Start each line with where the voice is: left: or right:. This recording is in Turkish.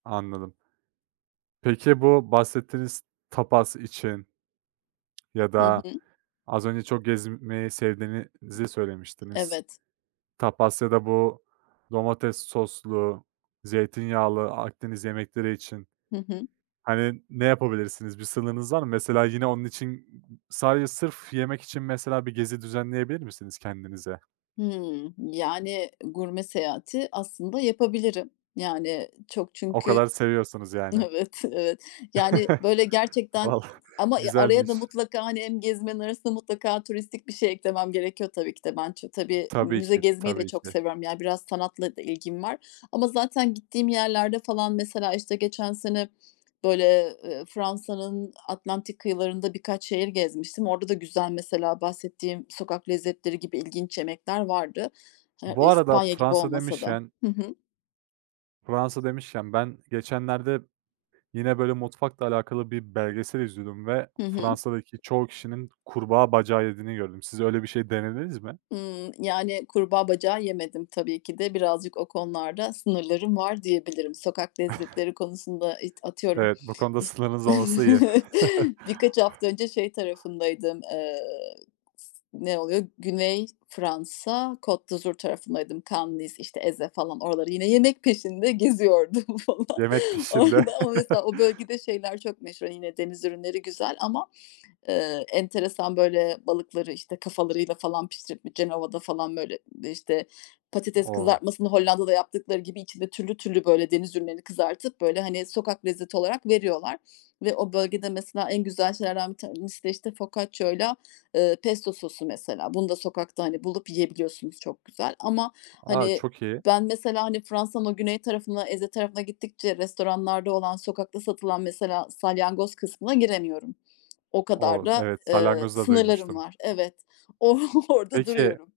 right: Anladım. Peki, bu bahsettiğiniz tapas için ya
left: Hı
right: da,
left: hı.
right: az önce çok gezmeyi sevdiğinizi söylemiştiniz.
left: Evet.
right: Tapas ya da, bu domates soslu, zeytinyağlı Akdeniz yemekleri için,
left: Hı hı.
right: hani, ne yapabilirsiniz? Bir sınırınız var mı? Mesela, yine, onun için sadece sırf yemek için, mesela, bir gezi düzenleyebilir misiniz kendinize?
left: Hımm. Yani, gurme seyahati aslında yapabilirim. Yani, çok
right: O
left: çünkü,
right: kadar seviyorsanız, yani.
left: evet, evet. Yani, böyle, gerçekten
right: Valla
left: ama araya
right: güzelmiş.
left: da mutlaka, hani, hem gezmenin arasında mutlaka turistik bir şey eklemem gerekiyor tabii ki de. Ben ç tabii,
right: Tabii
left: müze
right: ki,
left: gezmeyi de
right: tabii
left: çok
right: ki.
left: seviyorum, ya, biraz sanatla da ilgim var ama zaten gittiğim yerlerde, falan, mesela, işte, geçen sene, böyle, eee, Fransa'nın Atlantik kıyılarında birkaç şehir gezmiştim. Orada da güzel mesela bahsettiğim sokak lezzetleri gibi ilginç yemekler vardı. Ha,
right: Bu arada
left: İspanya gibi
right: Fransa
left: olmasa da.
right: demişken
left: Hı hı.
right: Fransa demişken ben geçenlerde, yine, böyle, mutfakla alakalı bir belgesel izliyordum ve
left: Hı hı.
right: Fransa'daki çoğu kişinin kurbağa bacağı yediğini gördüm. Siz öyle bir şey denediniz mi?
left: Hımm. Yani, kurbağa bacağı yemedim tabii ki de. Birazcık o konularda sınırlarım var diyebilirim. Sokak lezzetleri konusunda, it atıyorum,
right: Evet bu konuda
left: iş
right: sınırınız olması iyi.
left: birkaç hafta önce şey tarafındaydım, eee, s ne oluyor, Güney Fransa, Côte d’Azur tarafındaydım, Cannes, Nice, işte, Èze, falan. Oraları yine yemek peşinde geziyordum, falan.
right: Yemek peşinde.
left: Orada ama, mesela, o bölgede şeyler çok meşhur, yine, deniz ürünleri güzel ama, eee, enteresan, böyle, balıkları işte kafalarıyla, falan, pişirip bi Cenova'da, falan, böyle, işte patates
right: O!
left: kızartmasını Hollanda'da yaptıkları gibi içinde türlü türlü, böyle, deniz ürünlerini kızartıp, böyle, hani, sokak lezzeti olarak veriyorlar ve o bölgede mesela en güzel şeylerden bir tanesi de, işte, Focaccia'yla eee, Pesto sosu, mesela. Bunu da sokakta, hani, bulup yiyebiliyorsunuz çok güzel ama,
right: A,
left: hani,
right: çok iyi.
left: ben, mesela, hani, Fransa'nın güney tarafına, Èze tarafına gittikçe restoranlarda olan, sokakta satılan, mesela, salyangoz kısmına giremiyorum. O kadar
right: O z
left: da,
right: evet
left: ııı,
right: salyangozu da
left: sınırlarım
right: duymuştum.
left: var. Evet, o orada
right: Peki
left: duruyorum.